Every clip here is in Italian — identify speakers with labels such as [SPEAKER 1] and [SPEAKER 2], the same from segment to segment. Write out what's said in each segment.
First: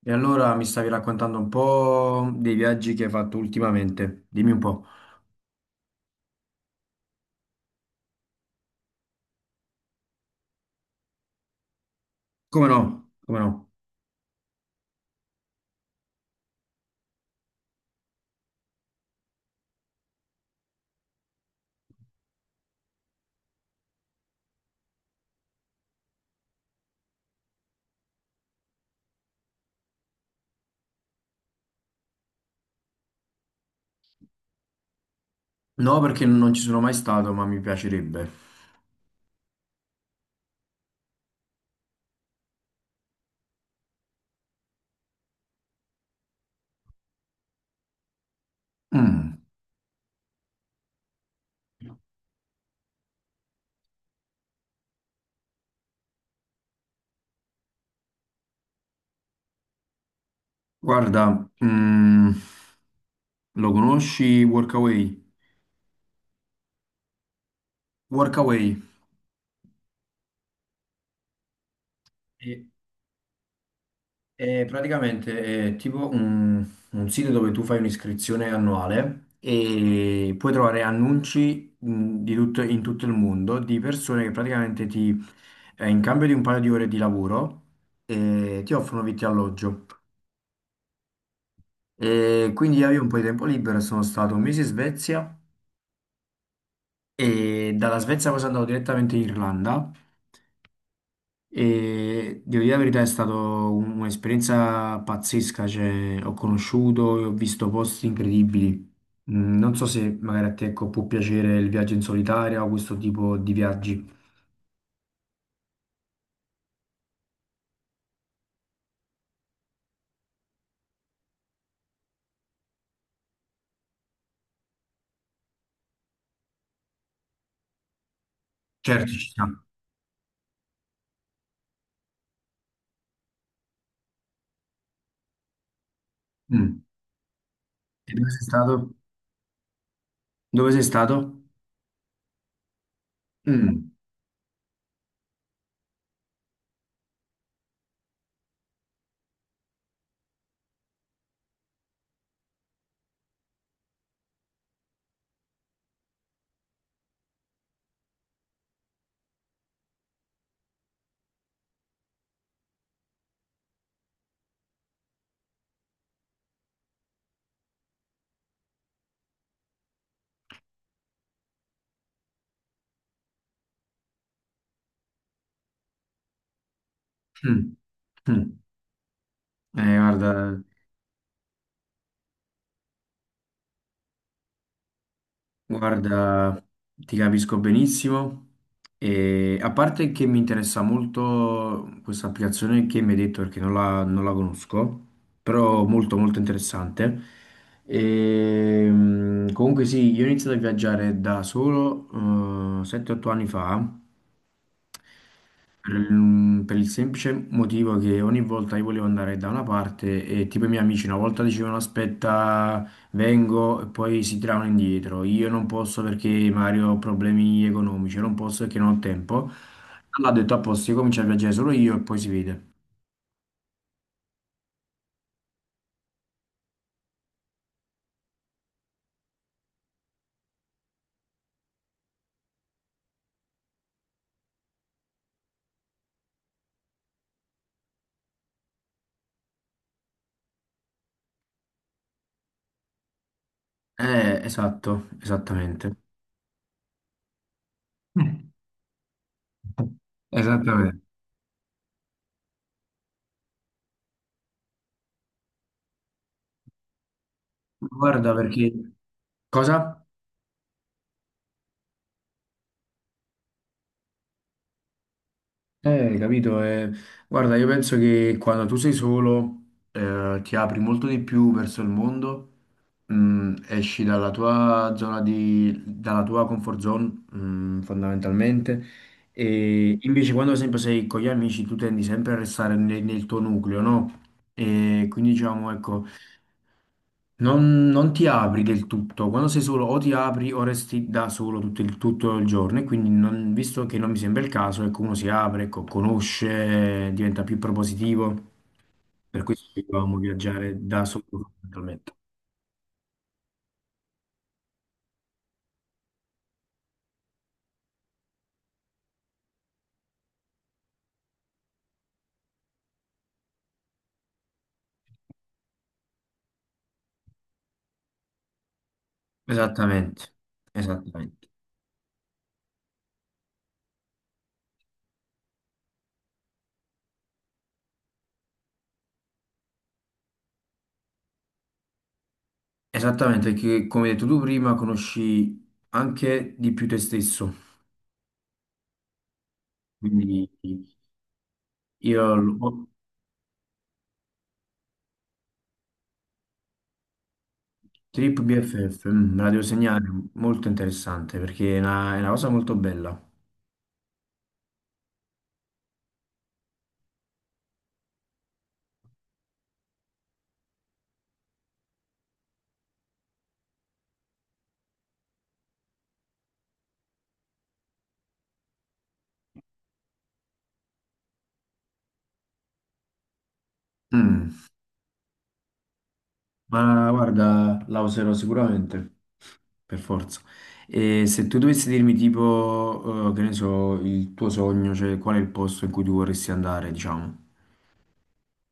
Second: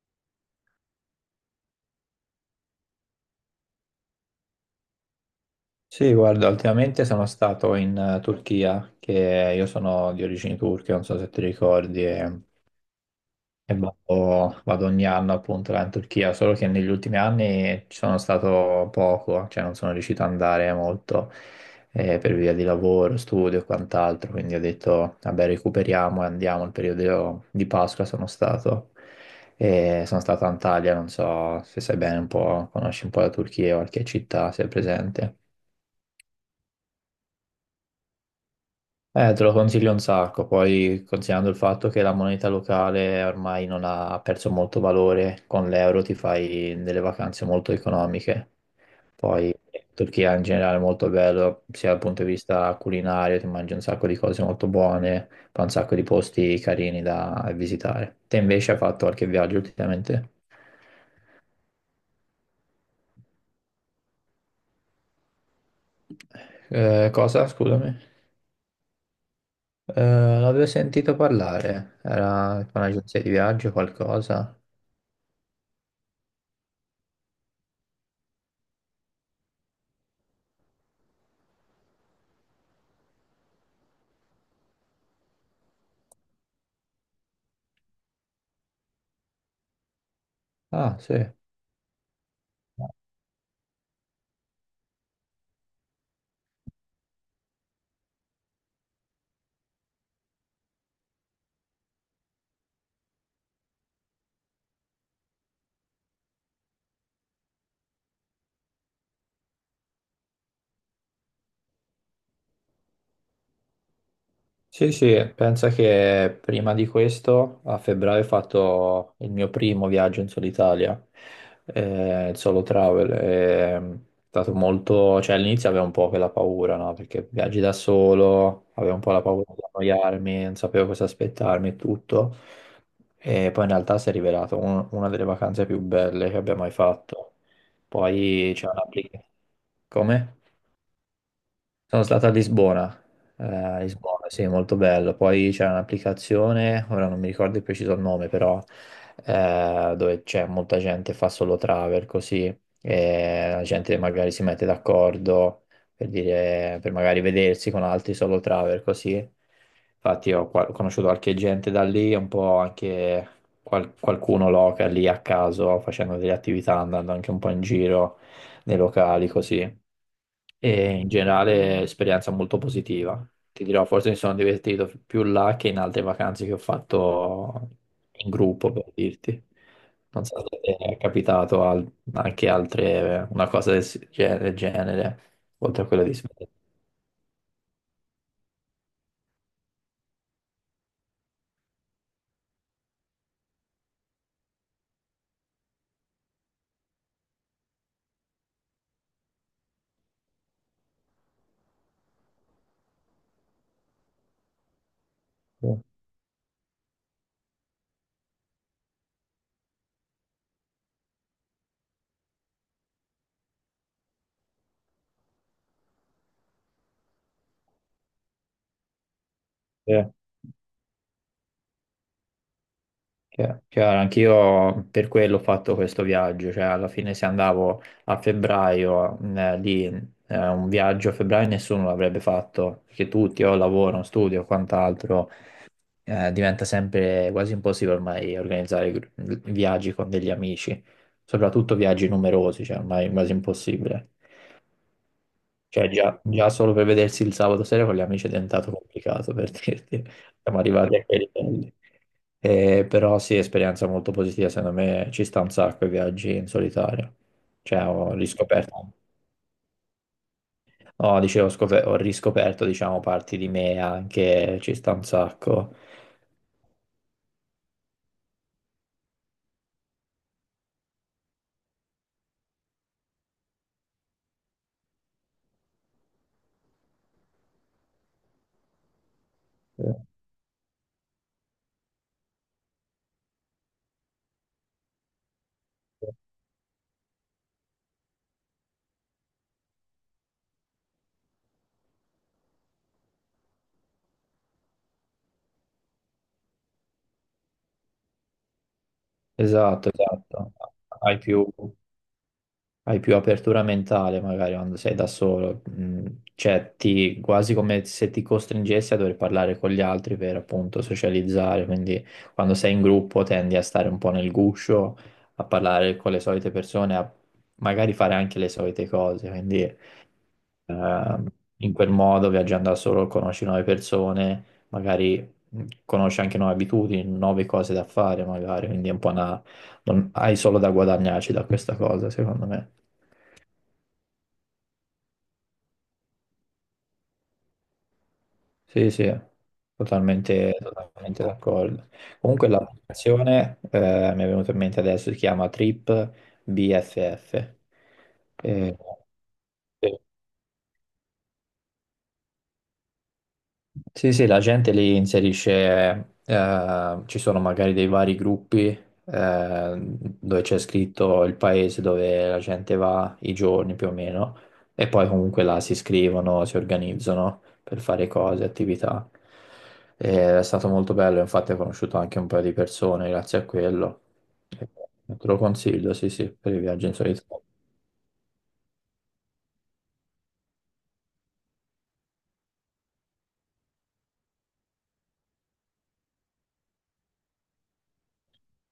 [SPEAKER 1] E allora mi stavi raccontando un po' dei viaggi che hai fatto ultimamente. Dimmi un po'.
[SPEAKER 2] Sì, guarda, ultimamente sono stato in Turchia, che io sono di origini turche, non so se ti ricordi, e,
[SPEAKER 1] Come no? Come no?
[SPEAKER 2] e vado ogni anno appunto là in Turchia, solo che negli ultimi anni ci sono stato poco, cioè non sono riuscito ad andare molto per via di lavoro, studio e quant'altro, quindi ho detto, vabbè, recuperiamo e andiamo, il periodo di Pasqua sono stato. E sono stato a Antalya, non so se sai bene un po', conosci un po' la Turchia, qualche città, se è presente.
[SPEAKER 1] No, perché non ci sono mai stato, ma mi piacerebbe.
[SPEAKER 2] Te lo consiglio un sacco, poi considerando il fatto che la moneta locale ormai non ha perso molto valore, con l'euro ti fai delle vacanze molto economiche.
[SPEAKER 1] Mm.
[SPEAKER 2] Poi Turchia in generale è molto bello, sia dal punto di vista culinario, ti mangi un sacco di cose molto buone, poi un sacco di posti carini da visitare. Te invece hai fatto qualche viaggio ultimamente?
[SPEAKER 1] Guarda, lo conosci Workaway?
[SPEAKER 2] Cosa? Scusami.
[SPEAKER 1] Workaway.
[SPEAKER 2] Eh, l'avevo sentito parlare, era
[SPEAKER 1] Sì.
[SPEAKER 2] con un'agenzia di viaggio o qualcosa?
[SPEAKER 1] È praticamente è tipo un sito dove tu fai un'iscrizione annuale e puoi trovare annunci, in tutto il mondo di persone che praticamente in cambio di un paio di ore di lavoro, ti offrono vitto e alloggio.
[SPEAKER 2] Ah, sì.
[SPEAKER 1] E quindi io avevo un po' di tempo libero e sono stato un mese in Svezia e dalla Svezia poi sono andato direttamente in Irlanda. E devo dire la verità, è stata un'esperienza pazzesca, cioè, ho conosciuto e ho visto posti incredibili. Non so se magari a te, ecco, può piacere il viaggio in solitaria o questo tipo di viaggi.
[SPEAKER 2] Sì, sì, pensa che prima di questo, a febbraio, ho fatto il mio primo viaggio in solo Italia, il solo travel. È stato molto, cioè all'inizio avevo un po' quella paura, no? Perché viaggi da solo, avevo un po'
[SPEAKER 1] Certo,
[SPEAKER 2] la
[SPEAKER 1] ci sta.
[SPEAKER 2] paura di annoiarmi, non sapevo cosa aspettarmi e tutto. E poi in realtà si è rivelato una delle vacanze più belle che abbia mai
[SPEAKER 1] Mm.
[SPEAKER 2] fatto.
[SPEAKER 1] E dove sei
[SPEAKER 2] Poi c'è
[SPEAKER 1] stato?
[SPEAKER 2] un'applicazione. Come?
[SPEAKER 1] Dove sei stato?
[SPEAKER 2] Sono stato a
[SPEAKER 1] Mm.
[SPEAKER 2] Lisbona, sì, molto bello. Poi c'è un'applicazione, ora non mi ricordo il preciso nome, però dove c'è molta gente che fa solo travel così, e la gente magari si mette d'accordo per dire, per magari vedersi con altri solo travel così. Infatti ho conosciuto qualche gente da lì, un po' anche qualcuno local lì a caso, facendo delle attività, andando anche un po' in giro nei locali così e in generale esperienza molto positiva. Ti dirò, forse mi sono divertito più là che in altre vacanze che ho fatto
[SPEAKER 1] Mm.
[SPEAKER 2] in
[SPEAKER 1] Mm.
[SPEAKER 2] gruppo, per dirti. Non so se
[SPEAKER 1] Guarda.
[SPEAKER 2] ti è capitato anche altre, una cosa del, del genere, oltre a quella di Svezia.
[SPEAKER 1] Guarda, ti capisco benissimo e a parte che mi interessa molto questa applicazione che mi hai detto perché non la conosco, però molto molto interessante. E, comunque sì, io ho iniziato a viaggiare da solo, 7-8 anni fa per il semplice motivo che ogni volta io volevo andare da una parte e tipo i miei amici una volta dicevano aspetta, vengo e poi si tiravano indietro. Io non posso perché Mario, ho problemi economici, io non posso perché non ho tempo.
[SPEAKER 2] Sì.
[SPEAKER 1] Allora ho detto a posto, io comincio a viaggiare solo io e poi si vede.
[SPEAKER 2] Chiaro, anch'io per quello ho fatto questo viaggio, cioè alla fine se andavo a febbraio lì, un viaggio a febbraio nessuno l'avrebbe fatto, perché tutti o lavoro, studio, quant'altro diventa sempre quasi impossibile ormai organizzare viaggi con degli amici, soprattutto viaggi numerosi, cioè ormai è quasi impossibile.
[SPEAKER 1] Esatto,
[SPEAKER 2] Cioè
[SPEAKER 1] esattamente.
[SPEAKER 2] già solo per vedersi il sabato sera con gli amici è diventato complicato per dirti, siamo arrivati
[SPEAKER 1] Esattamente.
[SPEAKER 2] a quei livelli. Però sì, esperienza molto positiva, secondo me ci sta un sacco i viaggi in solitario. Cioè ho
[SPEAKER 1] Guarda, perché
[SPEAKER 2] riscoperto,
[SPEAKER 1] cosa?
[SPEAKER 2] no, dicevo, ho riscoperto diciamo parti di me anche, ci sta un sacco.
[SPEAKER 1] Capito? Guarda, io penso che quando tu sei solo, ti apri molto di più verso il mondo, esci dalla tua comfort zone, fondamentalmente, e invece quando sempre sei con gli amici tu tendi sempre a restare nel tuo nucleo, no? E quindi diciamo, ecco, non ti apri del tutto, quando sei solo o ti apri o resti da solo tutto il giorno e quindi visto che non mi sembra il caso, ecco, uno si apre, ecco, conosce, diventa più propositivo, per questo
[SPEAKER 2] Esatto,
[SPEAKER 1] dovevamo
[SPEAKER 2] esatto.
[SPEAKER 1] viaggiare da
[SPEAKER 2] Hai
[SPEAKER 1] solo
[SPEAKER 2] più,
[SPEAKER 1] fondamentalmente.
[SPEAKER 2] hai più apertura mentale magari quando sei da solo, mm, cioè ti, quasi come se ti costringessi a dover parlare con gli altri per appunto socializzare, quindi quando sei in gruppo tendi a stare un po' nel guscio, a parlare con le solite persone, a magari fare anche le solite cose, quindi
[SPEAKER 1] Esattamente,
[SPEAKER 2] Ehm,
[SPEAKER 1] esattamente,
[SPEAKER 2] in quel modo, viaggiando da solo, conosci nuove persone, magari conosci anche nuove abitudini, nuove cose da fare, magari, quindi è un po' una... non- hai solo da guadagnarci da questa cosa, secondo me.
[SPEAKER 1] esattamente, perché come hai detto tu prima conosci anche di più te stesso,
[SPEAKER 2] Sì, sì,
[SPEAKER 1] quindi
[SPEAKER 2] totalmente, totalmente d'accordo.
[SPEAKER 1] io
[SPEAKER 2] Comunque
[SPEAKER 1] lo-
[SPEAKER 2] l'applicazione, mi è venuta in mente adesso, si chiama Trip BFF.
[SPEAKER 1] Trip
[SPEAKER 2] Eh,
[SPEAKER 1] BFF, me la devo
[SPEAKER 2] sì.
[SPEAKER 1] segnare, molto interessante perché è una cosa molto bella.
[SPEAKER 2] Sì, sì, la gente li inserisce, ci sono magari dei vari gruppi dove c'è scritto il paese dove la gente va, i giorni più o meno, e poi comunque là si iscrivono, si organizzano per fare cose, attività. E è stato molto bello, infatti ho conosciuto anche un paio di persone grazie a quello.
[SPEAKER 1] Mm.
[SPEAKER 2] E te lo consiglio, sì, sì, per i viaggi in
[SPEAKER 1] Ma
[SPEAKER 2] solitario.
[SPEAKER 1] guarda, la userò sicuramente, per forza. E se tu dovessi dirmi tipo, che ne so, il tuo sogno, cioè qual è il posto in cui tu vorresti andare, diciamo.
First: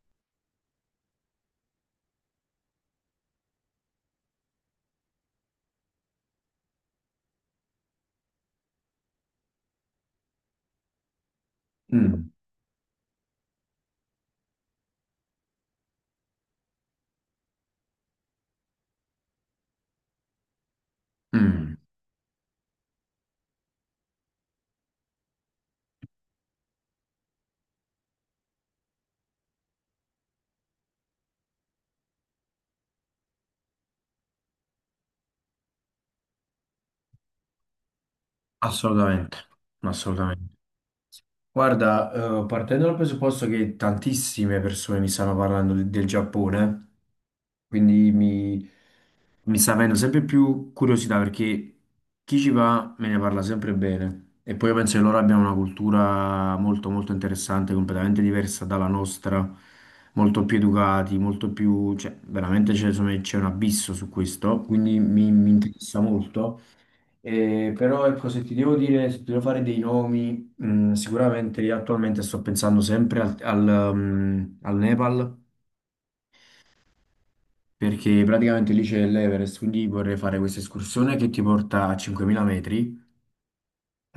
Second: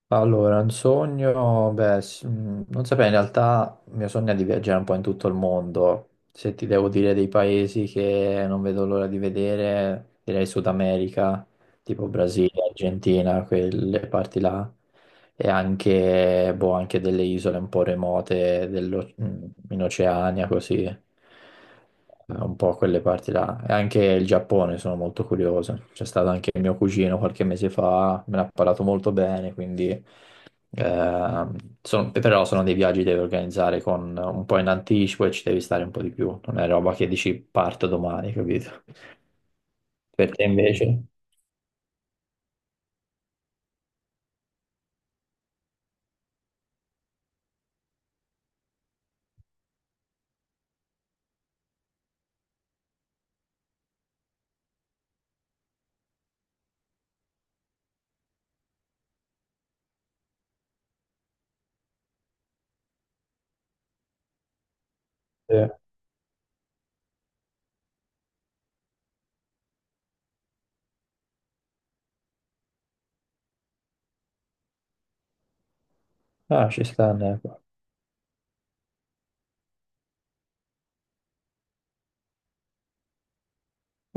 [SPEAKER 2] Allora, un sogno, beh, non saprei, in realtà il mio sogno è di viaggiare un po' in tutto il mondo. Se ti devo dire dei paesi che non vedo l'ora di vedere, direi Sud America, tipo
[SPEAKER 1] Mm,
[SPEAKER 2] Brasile, Argentina, quelle parti là, e anche, boh, anche delle isole un po' remote in Oceania, così,
[SPEAKER 1] mm,
[SPEAKER 2] un po' quelle parti là. E anche il Giappone sono molto curioso. C'è stato anche il mio cugino qualche mese fa, me ne ha parlato molto bene, quindi... ehm, sono- però sono dei viaggi che devi organizzare con un po' in anticipo e ci devi stare un po' di più. Non è roba che dici parto domani, capito?
[SPEAKER 1] Assolutamente,
[SPEAKER 2] Per te
[SPEAKER 1] assolutamente.
[SPEAKER 2] invece?
[SPEAKER 1] Guarda, partendo dal presupposto che tantissime persone mi stanno parlando del Giappone, quindi mi sta avendo sempre più curiosità perché chi ci va me ne parla sempre bene. E poi io penso che loro abbiano una cultura molto molto interessante, completamente diversa dalla nostra, molto più educati, molto più, cioè, veramente c'è insomma, c'è un abisso su questo, quindi mi
[SPEAKER 2] Sì.
[SPEAKER 1] interessa molto. Però ecco, se ti devo dire, se ti devo fare dei nomi, sicuramente io attualmente sto pensando sempre al Nepal
[SPEAKER 2] Ah, ci sta. Neco.
[SPEAKER 1] perché praticamente lì c'è l'Everest, quindi vorrei fare questa escursione che ti porta a 5.000 metri.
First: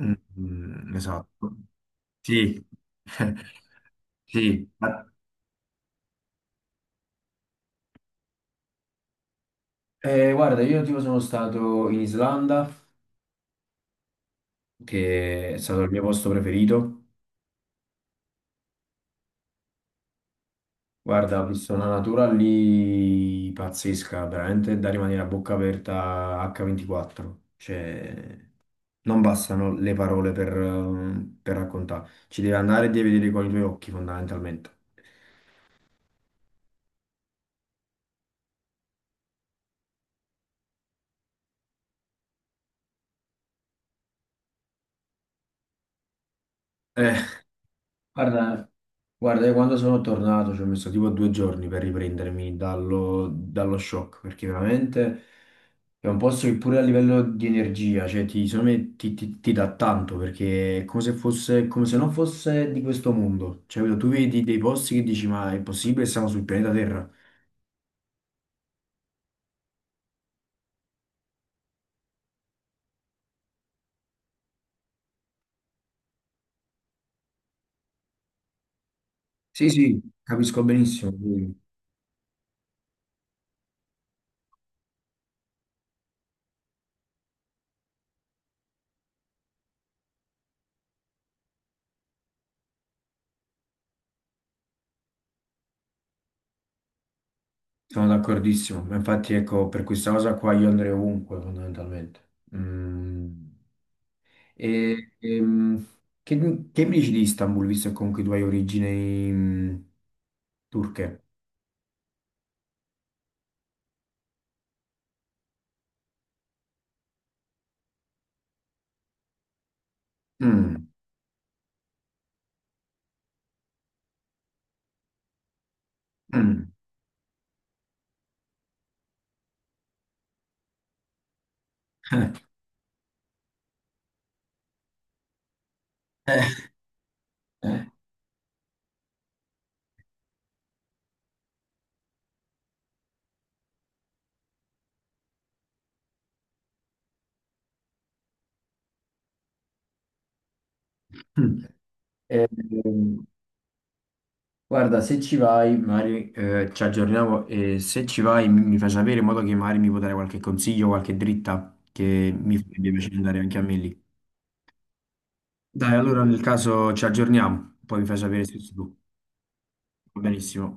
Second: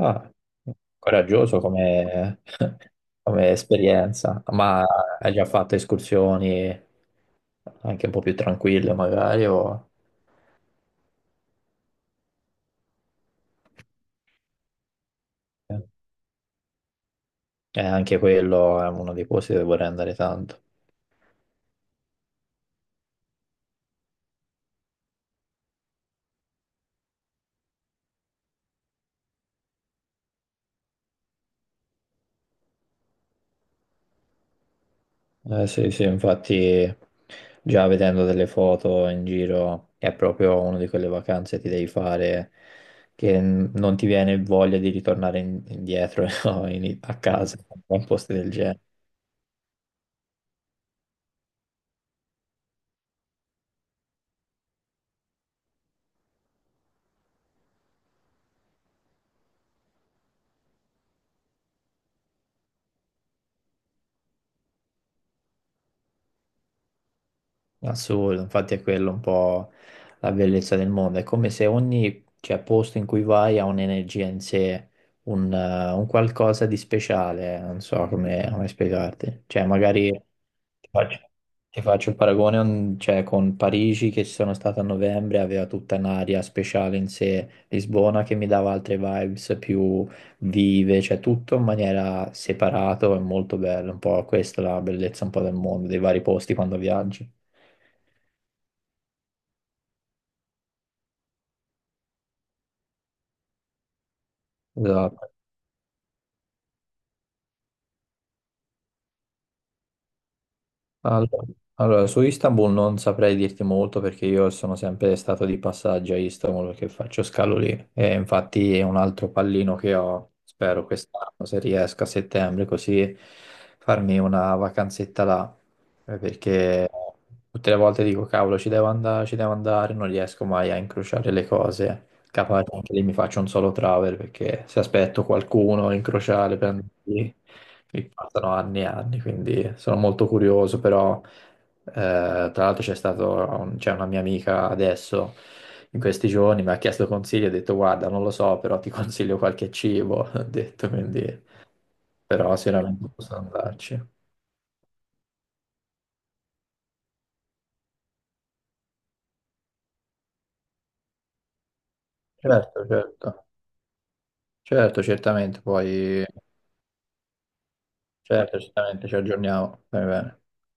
[SPEAKER 1] Mm, mm, esatto.
[SPEAKER 2] coraggioso come,
[SPEAKER 1] Sì,
[SPEAKER 2] come esperienza,
[SPEAKER 1] sì.
[SPEAKER 2] ma hai già fatto escursioni anche un po' più tranquille magari o...
[SPEAKER 1] Guarda, io tipo sono stato in Islanda, che è stato
[SPEAKER 2] Eh,
[SPEAKER 1] il mio posto preferito.
[SPEAKER 2] anche quello è uno dei posti dove vorrei andare tanto.
[SPEAKER 1] Guarda, ho visto una natura lì pazzesca, veramente da rimanere a bocca aperta H24. Cioè, non bastano le parole per raccontare. Ci devi andare e devi vedere con i tuoi occhi, fondamentalmente.
[SPEAKER 2] Sì, sì, infatti già vedendo delle foto in giro è proprio una di quelle vacanze che ti devi fare che non ti viene voglia di ritornare indietro no, in-
[SPEAKER 1] Eh,
[SPEAKER 2] a casa a posti del
[SPEAKER 1] Guarda,
[SPEAKER 2] genere.
[SPEAKER 1] guarda, io quando sono tornato ci ho messo tipo 2 giorni per riprendermi dallo shock, perché veramente è un posto che pure a livello di energia, cioè secondo me ti dà tanto, perché è come se fosse, come se non fosse di questo mondo. Cioè, capito? Tu vedi dei posti che dici, ma è possibile, siamo sul pianeta Terra?
[SPEAKER 2] Assurdo, infatti è quello un po' la bellezza del mondo, è come se ogni, cioè, posto in cui vai ha un'energia in sé, un qualcosa di speciale, non so come, come spiegarti, cioè
[SPEAKER 1] Sì, sì,
[SPEAKER 2] magari
[SPEAKER 1] capisco
[SPEAKER 2] ti
[SPEAKER 1] benissimo,
[SPEAKER 2] faccio,
[SPEAKER 1] quindi
[SPEAKER 2] ti faccio il paragone un- cioè, con Parigi che ci sono stato a novembre, aveva tutta un'aria speciale in sé, Lisbona che mi dava altre vibes più vive, cioè tutto in maniera separato e molto bello, un po' questa è la bellezza un po' del mondo, dei vari posti quando viaggi.
[SPEAKER 1] sono d'accordissimo. Ma infatti, ecco, per questa cosa qua io andrei ovunque, fondamentalmente. Mm. E,
[SPEAKER 2] Esatto.
[SPEAKER 1] che mi dici di Istanbul, visto che comunque tu hai origini, turche?
[SPEAKER 2] All- Allora, su Istanbul non saprei dirti molto perché io sono sempre stato di passaggio a Istanbul perché faccio scalo lì e infatti è un altro pallino che ho, spero
[SPEAKER 1] Mm,
[SPEAKER 2] quest'anno, se riesco a settembre, così farmi una vacanzetta là.
[SPEAKER 1] mm.
[SPEAKER 2] Perché tutte le volte dico cavolo ci devo andare, non riesco mai a incrociare le cose. Capace anche lì mi faccio un solo travel perché se aspetto qualcuno in crociale per andarci, mi passano anni e anni, quindi sono molto curioso, però tra l'altro c'è stato un- c'è una mia amica adesso in questi giorni, mi ha chiesto consigli, ho detto guarda non lo so, però ti consiglio qualche cibo, ho detto quindi
[SPEAKER 1] Mm.
[SPEAKER 2] però sicuramente
[SPEAKER 1] Ehm,
[SPEAKER 2] posso andarci.
[SPEAKER 1] Guarda, se ci vai, magari, ci aggiorniamo e se ci vai mi fai sapere in modo che magari mi puoi dare qualche consiglio, qualche dritta che mi
[SPEAKER 2] Certo,
[SPEAKER 1] farebbe piacere andare
[SPEAKER 2] certo,
[SPEAKER 1] anche a me lì.
[SPEAKER 2] certo, certamente,
[SPEAKER 1] Dai, allora
[SPEAKER 2] poi
[SPEAKER 1] nel caso ci aggiorniamo, poi mi fai sapere se
[SPEAKER 2] certo,
[SPEAKER 1] sei tu.
[SPEAKER 2] certamente ci aggiorniamo, va
[SPEAKER 1] Va
[SPEAKER 2] bene.
[SPEAKER 1] benissimo.